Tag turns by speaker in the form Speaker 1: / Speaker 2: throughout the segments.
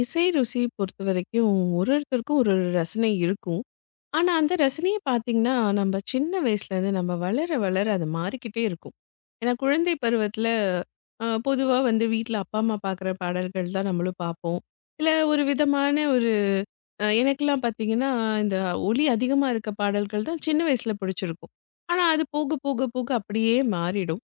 Speaker 1: இசை ருசி பொறுத்தவரைக்கும் ஒருத்தருக்கும் ஒரு ஒரு ரசனை இருக்கும். ஆனா, அந்த ரசனைய பார்த்தீங்கன்னா, நம்ம சின்ன வயசுலேருந்து நம்ம வளர அது மாறிக்கிட்டே இருக்கும். ஏன்னா, குழந்தை பருவத்தில பொதுவா வந்து வீட்ல அப்பா, அம்மா பார்க்குற பாடல்கள் தான் நம்மளும் பார்ப்போம். இல்ல ஒரு விதமான ஒரு அ எனக்கெல்லாம் பார்த்தீங்கன்னா, இந்த ஒலி அதிகமா இருக்க பாடல்கள் தான் சின்ன வயசுல பிடிச்சிருக்கும். ஆனா, அது போக அப்படியே மாறிடும்.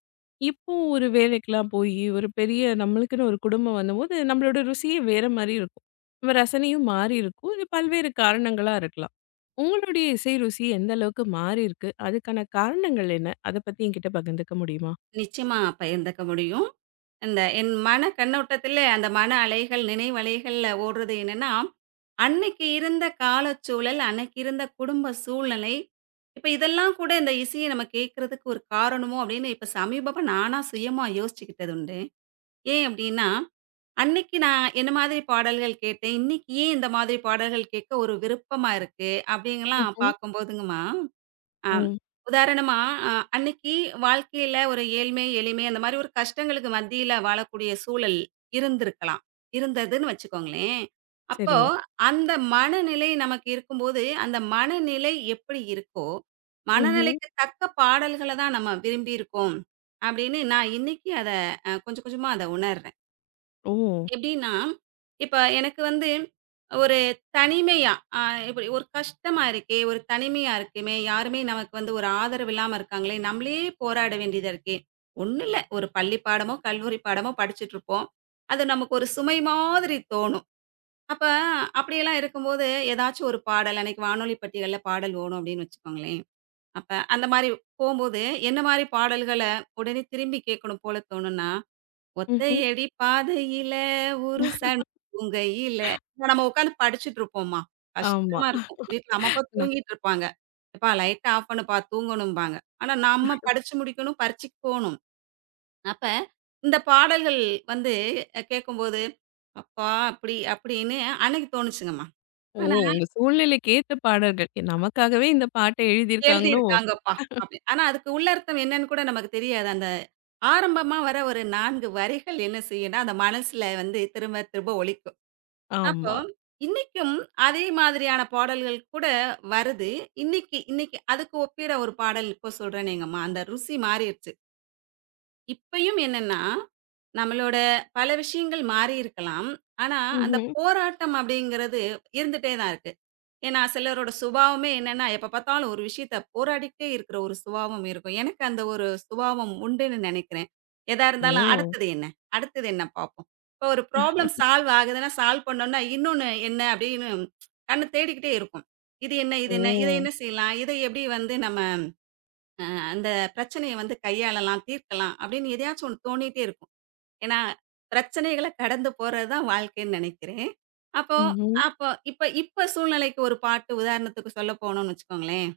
Speaker 1: இப்போ ஒரு வேலைக்கெல்லாம் போயி, ஒரு பெரிய நம்மளுக்குன்னு ஒரு குடும்பம் வந்தபோது, நம்மளோட ருசியே வேற மாரி இருக்கும். நம்ம ரசனையும் மாறி இருக்கும். இது பல்வேறு காரணங்களா இருக்கலாம். உங்களுடைய இசை ருசி எந்த அளவுக்கு மாறியிருக்கு? அதுக்கான காரணங்கள் என்ன? அத பத்தி என்கிட்ட பகிர்ந்துக்க முடியுமா?
Speaker 2: நிச்சயமா பகிர்ந்துக்க முடியும். இந்த என் மன கண்ணோட்டத்தில அந்த மன அலைகள், நினைவலைகள்ல ஓடுறது என்னன்னா, அன்னைக்கு இருந்த காலச்சூழல், அன்னைக்கு இருந்த குடும்ப சூழ்நிலை, இப்ப இதெல்லாம் கூட இந்த இசைய நம்ம கேட்கறதுக்கு ஒரு காரணமோ அப்படின்னு இப்ப சமீபமா நானா சுயமா யோசிச்சுக்கிட்டது உண்டு. ஏன் அப்படின்னா, அன்னைக்கு நான் என்ன மாதிரி பாடல்கள் கேட்டேன், இன்னைக்கு ஏன் இந்த மாதிரி பாடல்கள் கேட்க ஒரு விருப்பமா இருக்கு அப்படிங்கலாம்
Speaker 1: ம்ஹ்ம்.
Speaker 2: பார்க்கும்போதுங்கம்மா ஆ.
Speaker 1: ம்.
Speaker 2: உதாரணமா, அ அன்னைக்கு வாழ்க்கையில ஒரு ஏழ்மை, எளிமை அந்த மாரி ஒரு கஷ்டங்களுக்கு மத்தியில வாழக்கூடிய சூழல் இருந்திருக்கலாம். இருந்ததுன்னு வச்சுக்கோங்களேன். அப்போ
Speaker 1: சரி.
Speaker 2: அந்த மனநிலை நமக்கு இருக்கும்போது, அந்த மனநிலை எப்படி இருக்கோ,
Speaker 1: ம்ஹ்ம்.
Speaker 2: மனநிலைக்கு தக்க பாடல்கள தான் நம்ம விரும்பியிருக்கோம். அப்படின்னு நான் இன்னைக்கு அத கொஞ்சம் கொஞ்சமா அத உணர்றேன்.
Speaker 1: ஓ!
Speaker 2: எப்படின்னா, இப்ப எனக்கு வந்து ஒரு தனிமையா, அ இப்படி ஒரு கஷ்டமா இருக்கே, ஒரு தனிமையா இருக்குமே, யாருமே நமக்கு வந்து ஒரு ஆதரவு இல்லாம இருக்காங்களே, நம்மளே போராட வேண்டியதா இருக்கே. ஒண்ணும் இல்ல, ஒரு பள்ளி பாடமோ, கல்லூரி பாடமோ படிச்சுட்டுருப்போம். அது நமக்கு ஒரு சுமை மாதிரி தோணும். அப்ப அப்படியெல்லாம் இருக்கும்போது, ஏதாச்சும் ஒரு பாடல் அன்னைக்கு வானொலி பட்டியல்ல பாடல் ஓடும் அப்படின்னு வச்சுக்கோங்களேன். அப்ப அந்த மாரி போம்போது, என்ன மாரி பாடல்கள உடனே திரும்பி கேட்கணும் போல தோணும்னா
Speaker 1: ம்ஹ்ம்.
Speaker 2: ஒத்தையடி பாதையில ஒரு சனி பூங்கையில. இத நம்ம உட்காந்து படிச்சுட்டு இருப்போம்மா.
Speaker 1: ஆமா.
Speaker 2: கஷ்டமா இருக்கும். வீட்ல அம்மா, அப்பா தூங்கிட்டு இருப்பாங்க. "எப்பா லைட்ட ஆஃப் பண்ணுப்பா தூங்கணும்பாங்க." ஆனா நம்ம படிச்சு முடிக்கணும், பரீட்சைக்கு போணும். அப்ப இந்த பாடல்கள் வந்து கேட்கும்போது, "அப்பா" அப்படி அப்படின்னு அன்னைக்கு தோணுச்சுங்கம்மா.
Speaker 1: ஓ!
Speaker 2: ஆனா
Speaker 1: உங்க சூழ்நிலைக்கு ஏத்த பாடல்கள். நமக்காகவே இந்த பாட்ட எழுதியிருக்காங்களோ!
Speaker 2: எழுதியிருக்காங்கப்பா அப்படி. ஆனா அதுக்கு உள்ளர்த்தம் என்னன்னு கூட நமக்கு தெரியாது. அந்த ஆரம்பமா வர ஒரு 4 வரிகள் என்ன செய்யும்னா, அந்த மனசுல வந்து திரும்ப திரும்ப ஒலிக்கும். அப்போ,
Speaker 1: ஆமா.
Speaker 2: இன்னைக்கும் அதே மாதிரியான பாடல்கள் கூட வருது. இன்னைக்கு இன்னைக்கு அதுக்கு ஒப்பிட ஒரு பாடல் இப்போ சொல்றேனேங்கம்மா. அந்த ருசி மாறிருச்சு. இப்பயும் என்னன்னா, நம்மளோட பல விஷயங்கள் மாறியிருக்கலாம். ஆனா, அந்த
Speaker 1: ம்ஹ்ம்.
Speaker 2: போராட்டம் அப்படிங்கிறது இருந்துட்டே தான் இருக்கு. ஏன்னா, சிலரோட சுபாவமே என்னன்னா, எப்ப பார்த்தாலும் ஒரு விஷயத்த போராடிக்கிட்டே இருக்கிற ஒரு சுபாவம் இருக்கும். எனக்கு அந்த ஒரு சுபாவம் உண்டுன்னு நெனைக்கிறேன். எதா இருந்தாலும்
Speaker 1: ஓ!
Speaker 2: அடுத்தது என்ன? அடுத்தது என்ன பார்ப்போம். இப்போ ஒரு ப்ராப்ளம் சால்வ் ஆகுதுன்னா, சால்வ் பண்ணோம்னா, இன்னொன்னு என்ன அப்படின்னு கண்ணு தேடிக்கிட்டே இருக்கும். இது என்ன? இது என்ன? இத
Speaker 1: ஓ!
Speaker 2: என்ன செய்யலாம்? இதை எப்படி வந்து நம்ம அ அந்த பிரச்சனைய வந்து கையாளலாம், தீர்க்கலாம் அப்படின்னு எதையாச்சும் ஒண்ணு தோணிட்டே இருக்கும். ஏன்னா, பிரச்சனைகள கடந்து போறது தான் வாழ்க்கைன்னு நெனைக்கிறேன். அப்போ
Speaker 1: ம்ஹ்ம்.
Speaker 2: அப்போ இப்ப இப்ப சூழ்நிலைக்கு ஒரு பாட்டு உதாரணத்துக்கு சொல்ல போனோம்னு வச்சுக்கோங்களேன்.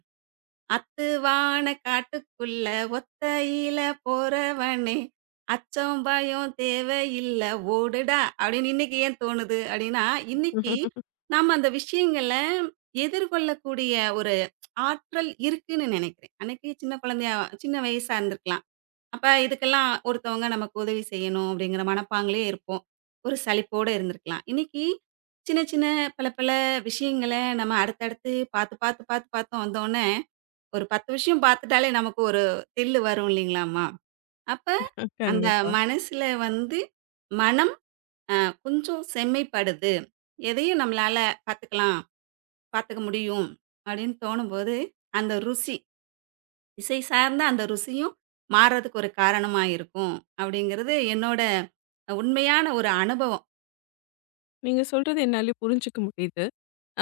Speaker 2: "அத்துவான காட்டுக்குள்ள ஒத்தையில போறவனே, அச்சம் பயம் தேவையில்ல ஓடுடா" அப்படின்னு இன்னைக்கு ஏன் தோணுது அப்படின்னா, இன்னைக்கு நம்ம அந்த விஷயங்கள எதிர்கொள்ளக்கூடிய ஒரு ஆற்றல் இருக்குன்னு நெனைக்கிறேன். அன்னைக்கு சின்ன குழந்தையா சின்ன வயசா இருந்திருக்கலாம். அப்ப இதுக்கெல்லாம் ஒருத்தவங்க நமக்கு உதவி செய்யணும் அப்படிங்கிற மனப்பாங்கிலே இருப்போம். ஒரு சலிப்போட இருந்திருக்கலாம். இன்னைக்கு சின்ன, சின்ன பல, பல விஷயங்கள நம்ம அடுத்தடுத்து பார்த்து, பார்த்து, பார்த்து, பார்த்து வந்தோனே, ஒரு 10 விஷயம் பார்த்துட்டாலே நமக்கு ஒரு தில்லு வரும் இல்லைங்களாம்மா? அப்ப அந்த
Speaker 1: கண்டிப்பா.
Speaker 2: மனசுல வந்து மனம் அ கொஞ்சம் செம்மைப்படுது. எதையும் நம்மளால பார்த்துக்கலாம், பார்த்துக்க முடியும் அப்படின்னு தோணும்போது, அந்த ருசி இசை சார்ந்த அந்த ருசியும் மாறதுக்கு ஒரு காரணமா இருக்கும். அப்படிங்கிறது என்னோட உண்மையான ஒரு அனுபவம்.
Speaker 1: நீங்க சொல்றது என்னாலயும் புரிஞ்சுக்க முடியுது.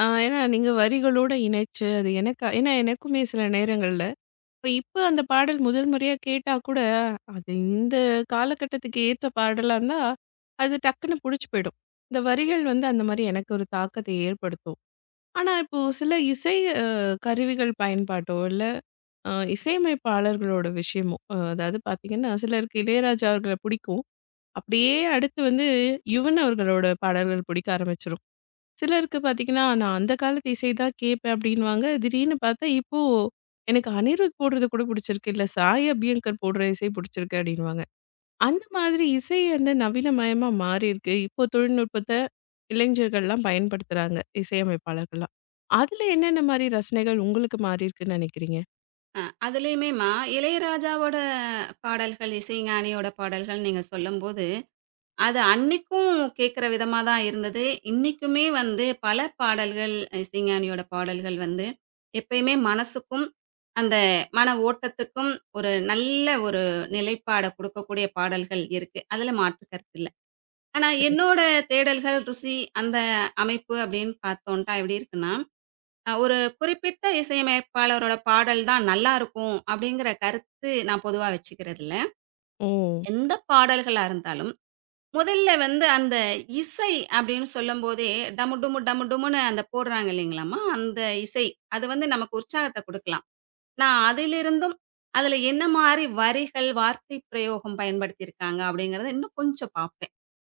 Speaker 1: ஏன்னா நீங்க வரிகளோட இணைச்சு அது எனக்கா ஏன்னா எனக்குமே சில நேரங்கள்ல இப்ப இப்ப அந்த பாடல் முதல் முறையா கேட்டா கூட, அது இந்த காலகட்டத்துக்கு ஏற்ற பாடலா இருந்தா, அது டக்குன்னு புடிச்சு போயிடும். இந்த வரிகள் வந்து அந்த மாரி எனக்கு ஒரு தாக்கத்தை ஏற்படுத்தும். ஆனா, இப்போ சில இசை அ கருவிகள் பயன்பாட்டோ, இல்ல இசையமைப்பாளர்களோட விஷயமோ, அதாவது பார்த்தீங்கன்னா, சிலருக்கு இளையராஜா அவர்கள பிடிக்கும். அப்படியே அடுத்து வந்து யுவன் அவர்களோட பாடல்கள் பிடிக்க ஆரம்பிச்சுரும். சிலருக்கு பார்த்தீங்கன்னா, நான் அந்த காலத்து இசை தான் கேட்பேன் அப்படின்னுவாங்க. திடீர்னு பார்த்தா, இப்போ எனக்கு அனிருத் போடுறது கூட பிடிச்சிருக்கு. இல்ல சாய் அபியங்கர் போடுற இசை பிடிச்சிருக்கு அப்படின்னுவாங்க. அந்த மாதிரி இசை வந்து நவீனமயமா மாறியிருக்கு. இப்போ தொழில்நுட்பத்த இளைஞர்கள்லாம் பயன்படுத்துறாங்க, இசையமைப்பாளர்கள்லாம். அதுல என்னென்ன மாரி ரசனைகள் உங்களுக்கு மாறியிருக்குன்னு நெனைக்கிறீங்க?
Speaker 2: அதுலயுமேம்மா இளையராஜாவோட பாடல்கள், இசைஞானியோட பாடல்கள் நீங்க சொல்லும்போது, அது அன்னைக்கும் கேட்கிற விதமா தான் இருந்தது. இன்னைக்குமே வந்து பல பாடல்கள் இசைஞானியோட பாடல்கள் வந்து எப்பயுமே மனசுக்கும், அந்த மன ஓட்டத்துக்கும் ஒரு நல்ல ஒரு நிலைப்பாட குடுக்கக்கூடிய பாடல்கள் இருக்கு. அதுல மாற்று கருத்து இல்ல. ஆனா,
Speaker 1: ம்.
Speaker 2: என்னோட தேடல்கள், ருசி அந்த அமைப்பு அப்படின்னு பார்த்தோன்ட்டா எப்படி இருக்குன்னா, ஒரு குறிப்பிட்ட இசையமைப்பாளரோட பாடல் தான் நல்லாருக்கும் அப்படிங்கிற கருத்து நான் பொதுவா வச்சுக்கிறதில்ல.
Speaker 1: ஓ!
Speaker 2: எந்த பாடல்களா இருந்தாலும், முதல்ல வந்து அந்த இசை அப்படின்னு சொல்லும்போதே, டமு டுமு டமு டுமுன்னு அந்த போடுறாங்க இல்லைங்களாம்மா, அந்த இசை. அது வந்து நமக்கு உற்சாகத்த குடுக்கலாம். நான் அதிலிருந்தும், அதில என்ன மாரி வரிகள், வார்த்தை பிரயோகம் பயன்படுத்தியிருக்காங்க அப்படிங்கிறத இன்னும் கொஞ்சம் பார்ப்பேன்.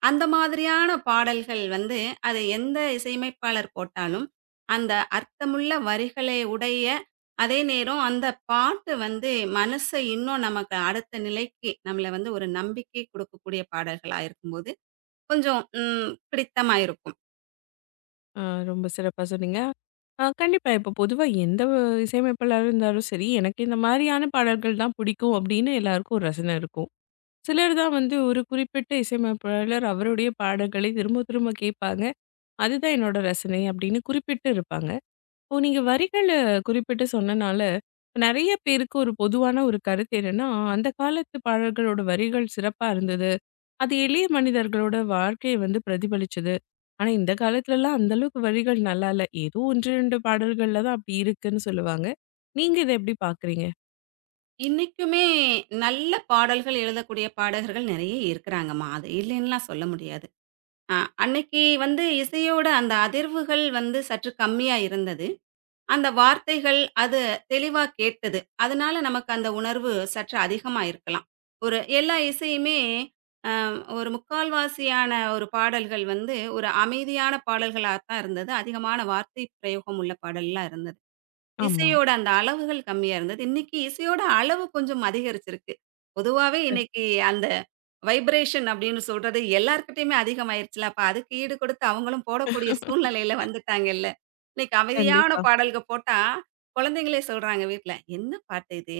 Speaker 2: அந்த மாதிரியான பாடல்கள் வந்து, அது எந்த இசையமைப்பாளர் போட்டாலும், அந்த அர்த்தமுள்ள வரிகளை உடைய, அதே நேரம் அந்த பாட்டு வந்து மனச இன்னும் நமக்கு அடுத்த நிலைக்கு, நம்மள வந்து ஒரு நம்பிக்கை குடுக்கக்கூடிய பாடல்களா இருக்கும்போது, கொஞ்சம் பிடித்தமா இருக்கும்.
Speaker 1: அ ரொம்ப சிறப்பா சொன்னீங்க. கண்டிப்பா இப்போ பொதுவா எந்த இசையமைப்பாளரா இருந்தாலும் சரி, எனக்கு இந்த மாரியான பாடல்கள் தான் பிடிக்கும் அப்படின்னு எல்லாருக்கும் ஒரு ரசனை இருக்கும். சிலர் தான் வந்து ஒரு குறிப்பிட்ட இசையமைப்பாளர் அவருடைய பாடல்களை திரும்ப திரும்ப கேட்பாங்க. அதுதான் என்னோட ரசனை அப்படின்னு குறிப்பிட்டு இருப்பாங்க. இப்போ நீங்க வரிகள குறிப்பிட்டு சொன்னனால, நெறைய பேருக்கு ஒரு பொதுவான ஒரு கருத்து என்னன்னா, அந்த காலத்து பாடல்களோட வரிகள் சிறப்பா இருந்தது. அது எளிய மனிதர்களோட வாழ்க்கைய வந்து பிரதிபலிச்சது. ஆனா இந்த காலத்துலலாம் அந்த அளவுக்கு வரிகள் நல்லா இல்ல. ஏதோ 1, 2 பாடல்கள்ல தான் அப்படி இருக்குன்னு சொல்லுவாங்க. நீங்க இத எப்படி பார்க்குறீங்க?
Speaker 2: இன்னைக்குமே நல்ல பாடல்கள் எழுதக்கூடிய பாடகர்கள் நெறைய இருக்கிறாங்கம்மா. அது இல்லைன்னுலாம் சொல்ல முடியாது. அ அன்னைக்கு வந்து இசையோட அந்த அதிர்வுகள் வந்து சற்று கம்மியா இருந்தது. அந்த வார்த்தைகள் அது தெளிவா கேட்டது. அதனால நமக்கு அந்த உணர்வு சற்று அதிகமா இருக்கலாம். ஒரு எல்லா இசையுமே அ ஒரு முக்கால்வாசியான ஒரு பாடல்கள் வந்து ஒரு அமைதியான பாடல்களா தான் இருந்தது. அதிகமான வார்த்தை பிரயோகம் உள்ள பாடல்லாம் இருந்தது.
Speaker 1: ஆமா.
Speaker 2: இசையோட அந்த அளவுகள் கம்மியா இருந்தது. இன்னைக்கு இசையோட அளவு கொஞ்சம் அதிகரிச்சிருக்கு. பொதுவாவே இன்னைக்கு அந்த வைப்ரேஷன் அப்படின்னு சொல்றது எல்லார்கிட்டயுமே அதிகமாயிருச்சுல. அப்ப அதுக்கு ஈடு கொடுத்து அவங்களும் போடக்கூடிய சூழ்நிலையில வந்துட்டாங்கல்ல. இன்னைக்கு அமைதியான
Speaker 1: கண்டிப்பா.
Speaker 2: பாடல்க போட்டா, குழந்தைங்களே சொல்றாங்க வீட்ல, "என்ன பாட்டு இது?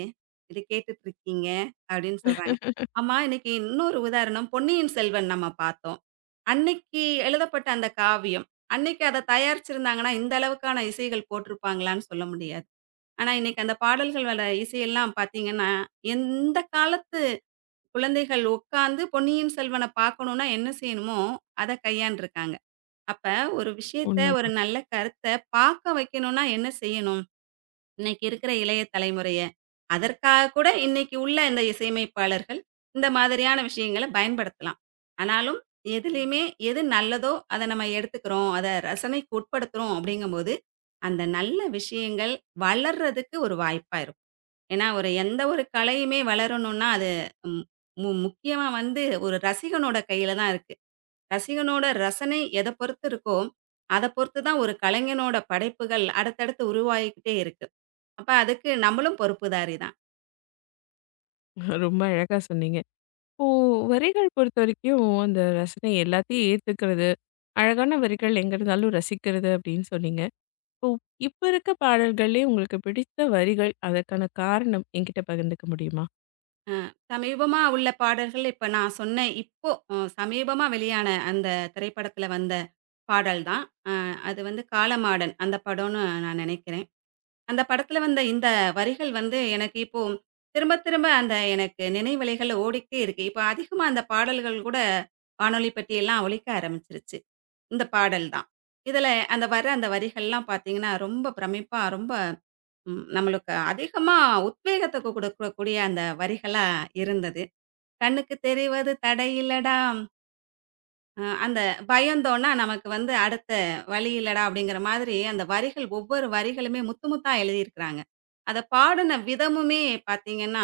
Speaker 2: இது கேட்டுட்டு இருக்கீங்க" அப்படின்னு சொல்றாங்க. ஆமா, இன்னைக்கு இன்னொரு உதாரணம் பொன்னியின் செல்வன் நம்ம பார்த்தோம். அன்னைக்கு எழுதப்பட்ட அந்த காவியம். அன்னைக்கு அத தயாரிச்சிருந்தாங்கன்னா, இந்த அளவுக்கான இசைகள் போட்டிருப்பாங்களான்னு சொல்ல முடியாது. ஆனா, இன்னைக்கு அந்த பாடல்கள் வர இசையெல்லாம் பார்த்தீங்கன்னா, எந்த காலத்து குழந்தைகள் உட்கார்ந்து பொன்னியின் செல்வன பார்க்கணும்னா என்ன செய்யணுமோ, அத கையாண்டுருக்காங்க. அப்ப ஒரு விஷயத்த, ஒரு
Speaker 1: உண்மதான்.
Speaker 2: நல்ல கருத்த பார்க்க வைக்கணும்னா என்ன செய்யணும்? இன்னைக்கு இருக்கிற இளைய தலைமுறைய, அதற்காக கூட இன்னைக்கு உள்ள இந்த இசையமைப்பாளர்கள், இந்த மாதிரியான விஷயங்கள பயன்படுத்தலாம். ஆனாலும் எதுலயுமே எது நல்லதோ, அத நம்ம எடுத்துக்கிறோம். அத ரசனைக்கு உட்படுத்துறோம் அப்படிங்கும்போது, அந்த நல்ல விஷயங்கள் வளர்றதுக்கு ஒரு வாய்ப்பா இருக்கும். ஏன்னா ஒரு எந்த ஒரு கலையுமே வளரணும்னா, அது ம் மு முக்கியமா வந்து ஒரு ரசிகனோட கையில தான் இருக்கு. ரசிகனோட ரசனை எத பொறுத்து இருக்கோ, அத பொறுத்து தான் ஒரு கலைஞனோட படைப்புகள் அடுத்தடுத்து உருவாகிக்கிட்டே இருக்கு. அப்ப அதுக்கு நம்மளும் பொறுப்புதாரி தான்.
Speaker 1: ரொம்ப அழகா சொன்னீங்க. இப்போ வரிகள் பொறுத்தவரைக்கும் அந்த ரசனை எல்லாத்தையும் ஏத்துக்கிறது, அழகான வரிகள் எங்க இருந்தாலும் ரசிக்கிறது அப்படின்னு சொன்னீங்க. இப்போ இப்ப இருக்க பாடல்கள்லயே உங்களுக்கு பிடித்த வரிகள், அதற்கான காரணம் என்கிட்ட பகிர்ந்துக்க முடியுமா?
Speaker 2: சமீபமா உள்ள பாடல்கள் இப்ப நான் சொன்ன இப்போ சமீபமா வெளியான அந்த திரைப்படத்துல வந்த பாடல் தான். அ அது வந்து காலமாடன் அந்த படம்னு நான் நினைக்கிறேன். அந்த படத்துல வந்த இந்த வரிகள் வந்து எனக்கு இப்போ திரும்ப திரும்ப அந்த எனக்கு நினைவலைகள் ஓடிக்கிட்டே இருக்கு. இப்ப அதிகமா அந்த பாடல்கள் கூட வானொலி பெட்டியெல்லாம் ஒலிக்க ஆரம்பிச்சுருச்சு. இந்த பாடல் தான். இதுல அந்த வரிகள்லாம் பார்த்தீங்கன்னா, ரொம்ப பிரமிப்பா ரொம்ப நம்மளுக்கு அதிகமா உத்வேகத்த குடுக்கக்கூடிய அந்த வரிகளா இருந்தது. "கண்ணுக்கு தெரிவது தடையில்லடா! அந்த பயந்தோம்னா, நமக்கு வந்து அடுத்த வழி இல்லடா! அப்படிங்கிற மாதிரி அந்த வரிகள் ஒவ்வொரு வரிகளுமே முத்து முத்தா எழுதியிருக்கிறாங்க. அத பாடுன விதமுமே பார்த்தீங்கன்னா,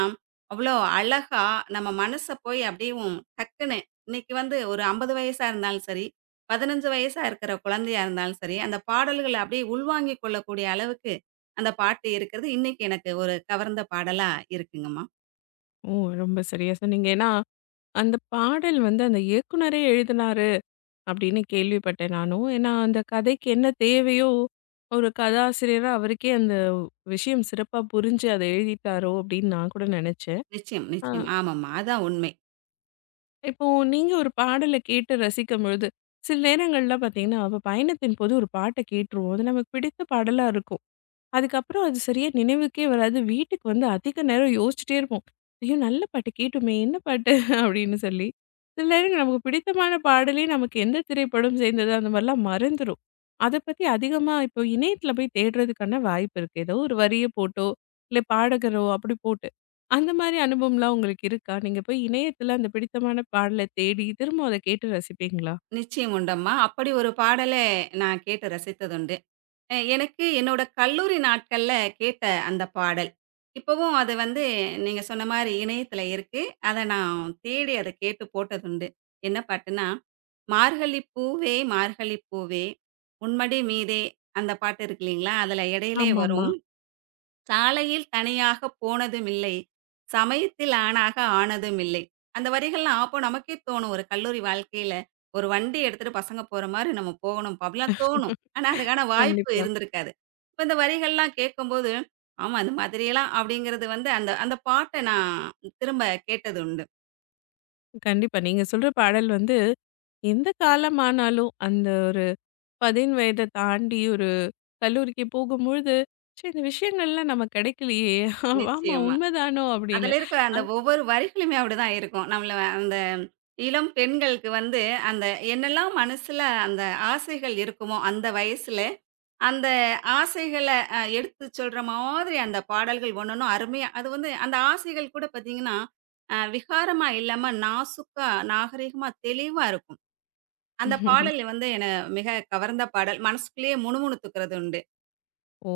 Speaker 2: அவ்வளோ அழகா நம்ம மனச போய் அப்படியும் டக்குன்னு இன்னைக்கு வந்து ஒரு 50 வயசா இருந்தாலும் சரி, 15 வயசா இருக்கிற குழந்தையா இருந்தாலும் சரி, அந்த பாடல்கள அப்படியே உள்வாங்கிக் கொள்ளக்கூடிய அளவுக்கு அந்த பாட்டு இருக்கிறது. இன்னைக்கு எனக்கு ஒரு கவர்ந்த பாடலா இருக்குங்கம்மா.
Speaker 1: ஓ! ரொம்ப சரியா சொன்னீங்க. ஏன்னா, அந்த பாடல் வந்து அந்த இயக்குனரே எழுதினாரு அப்படின்னு கேள்விப்பட்டேன் நானும். ஏன்னா, அந்த கதைக்கு என்ன தேவையோ, ஒரு கதாசிரியரா அவருக்கே அந்த விஷயம் சிறப்பா புரிஞ்சு அத எழுதிட்டாரோ! அப்படின்னு நான் கூட நெனச்சேன்.
Speaker 2: நிச்சயம்,
Speaker 1: அ
Speaker 2: நிச்சயம். ஆமாம்மா. அதான் உண்மை.
Speaker 1: இப்போ நீங்க ஒரு பாடல கேட்டு ரசிக்கும்பொழுது, சில நேரங்கள்லாம் பார்த்தீங்கன்னா, அப்ப பயணத்தின் போது ஒரு பாட்ட கேட்டுருவோம். அது நமக்கு பிடித்த பாடலா இருக்கும். அதுக்கப்புறம் அது சரியா நினைவுக்கே வராது. வீட்டுக்கு வந்து அதிக நேரம் யோசிச்சுட்டே இருப்போம். ஐயோ! நல்ல பாட்டு கேட்டோமே! என்ன பாட்டு? அப்படின்னு சொல்லி. சில நேரம் நமக்கு பிடித்தமான பாடலே நமக்கு எந்த திரைப்படம் சேர்ந்தது அந்த மாரிலாம் மறந்துரும். அத பத்தி அதிகமா இப்போ இணையத்தில போய் தேடுறதுக்கான வாய்ப்பு இருக்கு. ஏதோ ஒரு வரிய போட்டோ, இல்ல பாடகரோ அப்படி போட்டு. அந்த மாரி அனுபவம்லாம் உங்களுக்கு இருக்கா? நீங்க போய் இணையத்தில அந்த பிடித்தமான பாடல தேடி திரும்ப அத கேட்டு ரசிப்பீங்களா?
Speaker 2: நிச்சயம் உண்டம்மா. அப்படி ஒரு பாடல நான் கேட்டு ரசித்ததுண்டு. எனக்கு என்னோட கல்லூரி நாட்கள்ல கேட்ட அந்த பாடல். இப்பவும் அது வந்து நீங்க சொன்ன மாரி இணையத்தில இருக்கு. அத நான் தேடி அத கேட்டு போட்டதுண்டு. என்ன பாட்டுன்னா, "மார்கழி பூவே மார்கழி பூவே, உன்மடி மீதே" அந்த பாட்டு இருக்கு இல்லைங்களா? அதில இடையிலே
Speaker 1: ஆமாமா.
Speaker 2: வரும். சாலையில் தனியாக போனதுமில்லை. சமயத்தில் ஆணாக ஆனதுமில்லை. அந்த வரிகள்லாம் அப்போ நமக்கே தோணும். ஒரு கல்லூரி வாழ்க்கையில, ஒரு வண்டி எடுத்துட்டு பசங்க போற மாரி நம்ம போகணும்ப்பா! அப்படிலாம் தோணும். ஆனா, அதுக்கான வாய்ப்பு
Speaker 1: கண்டிப்பா.
Speaker 2: இருந்திருக்காது. இப்ப இந்த வரிகள்லாம் கேட்கும்போது, ஆமா இந்த மாதிரியெல்லாம் அப்படிங்கிறது வந்து அந்த அந்த பாட்ட நான் திரும்ப கேட்டது உண்டு.
Speaker 1: கண்டிப்பா. நீங்க சொல்ற பாடல் வந்து, எந்த காலமானாலும் அந்த ஒரு 15 வயத தாண்டி ஒரு கல்லூரிக்கு போகும்பொழுது, "ச்சே! இந்த விஷயங்கள்லாம் நமக்கு கிடைக்கலையே! ஆமா
Speaker 2: நிச்சயமா.
Speaker 1: உண்மைதானோ!" அப்படின்னு.
Speaker 2: அதுல இருக்க அந்த ஒவ்வொரு வரிகளுமே அப்படிதான் இருக்கும். நம்மள அந்த இளம் பெண்களுக்கு வந்து அந்த என்னெல்லாம் மனசுல அந்த ஆசைகள் இருக்குமோ, அந்த வயசுல, அந்த ஆசைகள எடுத்து சொல்ற மாதிரி அந்த பாடல்கள் ஒண்ணொண்ணும் அருமையா அது வந்து அந்த ஆசைகள் கூட பார்த்தீங்கன்னா, விகாரமா இல்லாம நாசூக்கா, நாகரீகமா, தெளிவா இருக்கும்.
Speaker 1: அ
Speaker 2: அந்த பாடல் வந்து என்ன மிக கவர்ந்த பாடல். மனசுக்குள்ளேயே முணுமுணுத்துக்கிறது உண்டு.
Speaker 1: ஓ!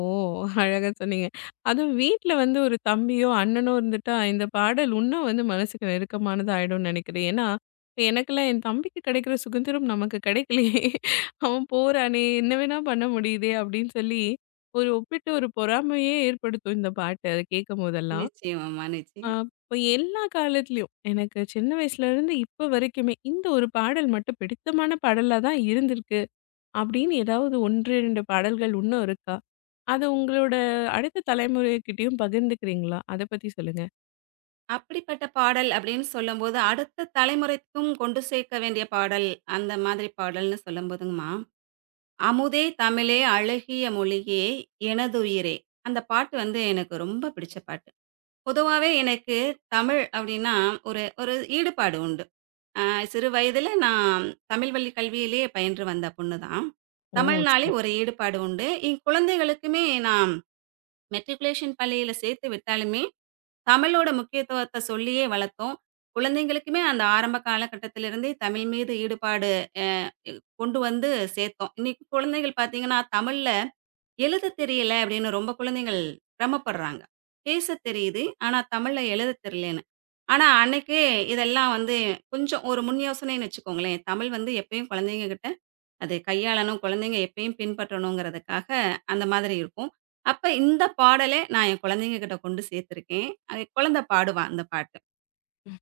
Speaker 1: அழகா சொன்னீங்க. அதுவும் வீட்ல வந்து ஒரு தம்பியோ, அண்ணனோ இருந்துட்டா, இந்த பாடல் இன்னும் வந்து மனசுக்கு நெருக்கமானதா ஆயிடும்னு நினைக்கிறேன். ஏன்னா, இப்ப எனக்கெல்லாம் என் தம்பிக்கு கிடைக்கிற சுதந்திரம் நமக்கு கிடைக்கலையே! அவன் போறானே! என்ன வேணா பண்ண முடியுதே! அப்படின்னு சொல்லி, ஒரு ஒப்பிட்டு ஒரு பொறாமையே ஏற்படுத்தும் இந்த பாட்டு. அத கேட்கும்போதெல்லாம்.
Speaker 2: நிச்சயமாம்மா,
Speaker 1: அ
Speaker 2: நிச்சயம்.
Speaker 1: அப்ப எல்லா காலத்துலயும், எனக்கு சின்ன வயசுலருந்து இப்ப வரைக்குமே, இந்த ஒரு பாடல் மட்டும் பிடித்தமான பாடலா தான் இருந்திருக்கு. அப்படின்னு ஏதாவது 1, 2 பாடல்கள் இன்னும் இருக்கா? அது உங்களோட அடுத்த தலைமுறைகிட்டயும் பகிர்ந்துக்கிறீங்களா? அத பத்தி சொல்லுங்க.
Speaker 2: அப்படிப்பட்ட பாடல் அப்படின்னு சொல்லும்போது, அடுத்த தலைமுறைக்கும் கொண்டு சேர்க்க வேண்டிய பாடல், அந்த மாதிரி பாடல்ன்னு சொல்லும்போதுங்கம்மா, "அமுதே தமிழே அழகிய மொழியே எனதுயிரே" அந்த பாட்டு வந்து எனக்கு ரொம்ப பிடிச்ச பாட்டு. பொதுவாவே எனக்கு தமிழ் அப்படின்னா ஒரு ஒரு ஈடுபாடு உண்டு. அ சிறு வயதில நான் தமிழ் வழி கல்வியிலேயே பயின்று வந்த பொண்ணு தான்.
Speaker 1: ஓ!
Speaker 2: தமிழ்னாலே ஒரு
Speaker 1: சிறப்பு.
Speaker 2: ஈடுபாடு உண்டு. என் குழந்தைகளுக்குமே நான் மெட்ரிகுலேஷன் பள்ளியில சேர்த்து விட்டாலுமே தமிழோட முக்கியத்துவத்த சொல்லியே வளர்த்தோம். குழந்தைங்களுக்குமே அந்த ஆரம்ப காலகட்டத்திலிருந்தே தமிழ் மீது ஈடுபாடு அ கொண்டு வந்து சேர்த்தோம். இன்னைக்கு குழந்தைகள் பார்த்தீங்கன்னா, தமிழ்ல எழுத தெரியல அப்படின்னு ரொம்ப குழந்தைகள் சிரமப்படுறாங்க. பேச தெரியுது. ஆனா தமிழ்ல எழுத தெரியலன்னு. ஆனா அன்னைக்கே இதெல்லாம் வந்து கொஞ்சம் ஒரு முன் யோசனைன்னு வச்சுக்கோங்களேன். தமிழ் வந்து எப்பயும் குழந்தைங்க கிட்ட அது கையாளணும், குழந்தைங்க எப்பயும் பின்பற்றணுங்கிறதுக்காக, அந்த மாதிரி இருக்கும். அப்ப இந்த பாடலே நான் என் குழந்தைங்க கிட்ட கொண்டு சேர்த்துருக்கேன். அது குழந்தை பாடுவா அந்த பாட்டு.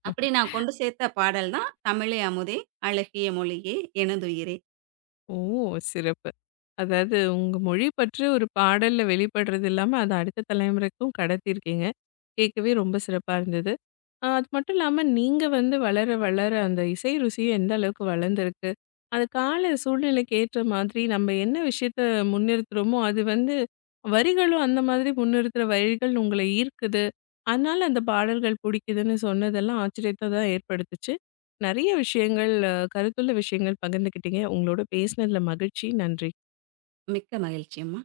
Speaker 2: அப்படி நான் கொண்டு சேர்த்த பாடல் தான் "தமிழே அமுதே அழகிய மொழியே எனதுயிரே
Speaker 1: ஓ! சிறப்பு. அதாவது உங்க மொழி பற்றி ஒரு பாடல்ல வெளிப்படுறது இல்லாம, அத அடுத்த தலைமுறைக்கும் கடத்தியிருக்கீங்க. கேட்கவே ரொம்ப சிறப்பா இருந்தது. ஆ, அது மட்டும் இல்லாம நீங்க வந்து வளர அந்த இசை ருசியும் எந்த அளவுக்கு வளர்ந்திருக்கு. அது கால சூழ்நிலைக்கு ஏற்ற மாதிரி நம்ம என்ன விஷயத்த முன்னிறுத்துறோமோ, அது வந்து வரிகளும் அந்த மாதிரி முன்னிறுத்துற வரிகள் உங்கள ஈர்க்குது. அதனால அந்த பாடல்கள் பிடிக்குதுன்னு சொன்னதெல்லாம் ஆச்சரியத்த தான் ஏற்படுத்துச்சு. நெறைய விஷயங்கள், கருத்துள்ள விஷயங்கள் பகிர்ந்துக்கிட்டீங்க. உங்களோட பேசினதுல மகிழ்ச்சி. நன்றி.
Speaker 2: மிக்க மகிழ்ச்சி அம்மா."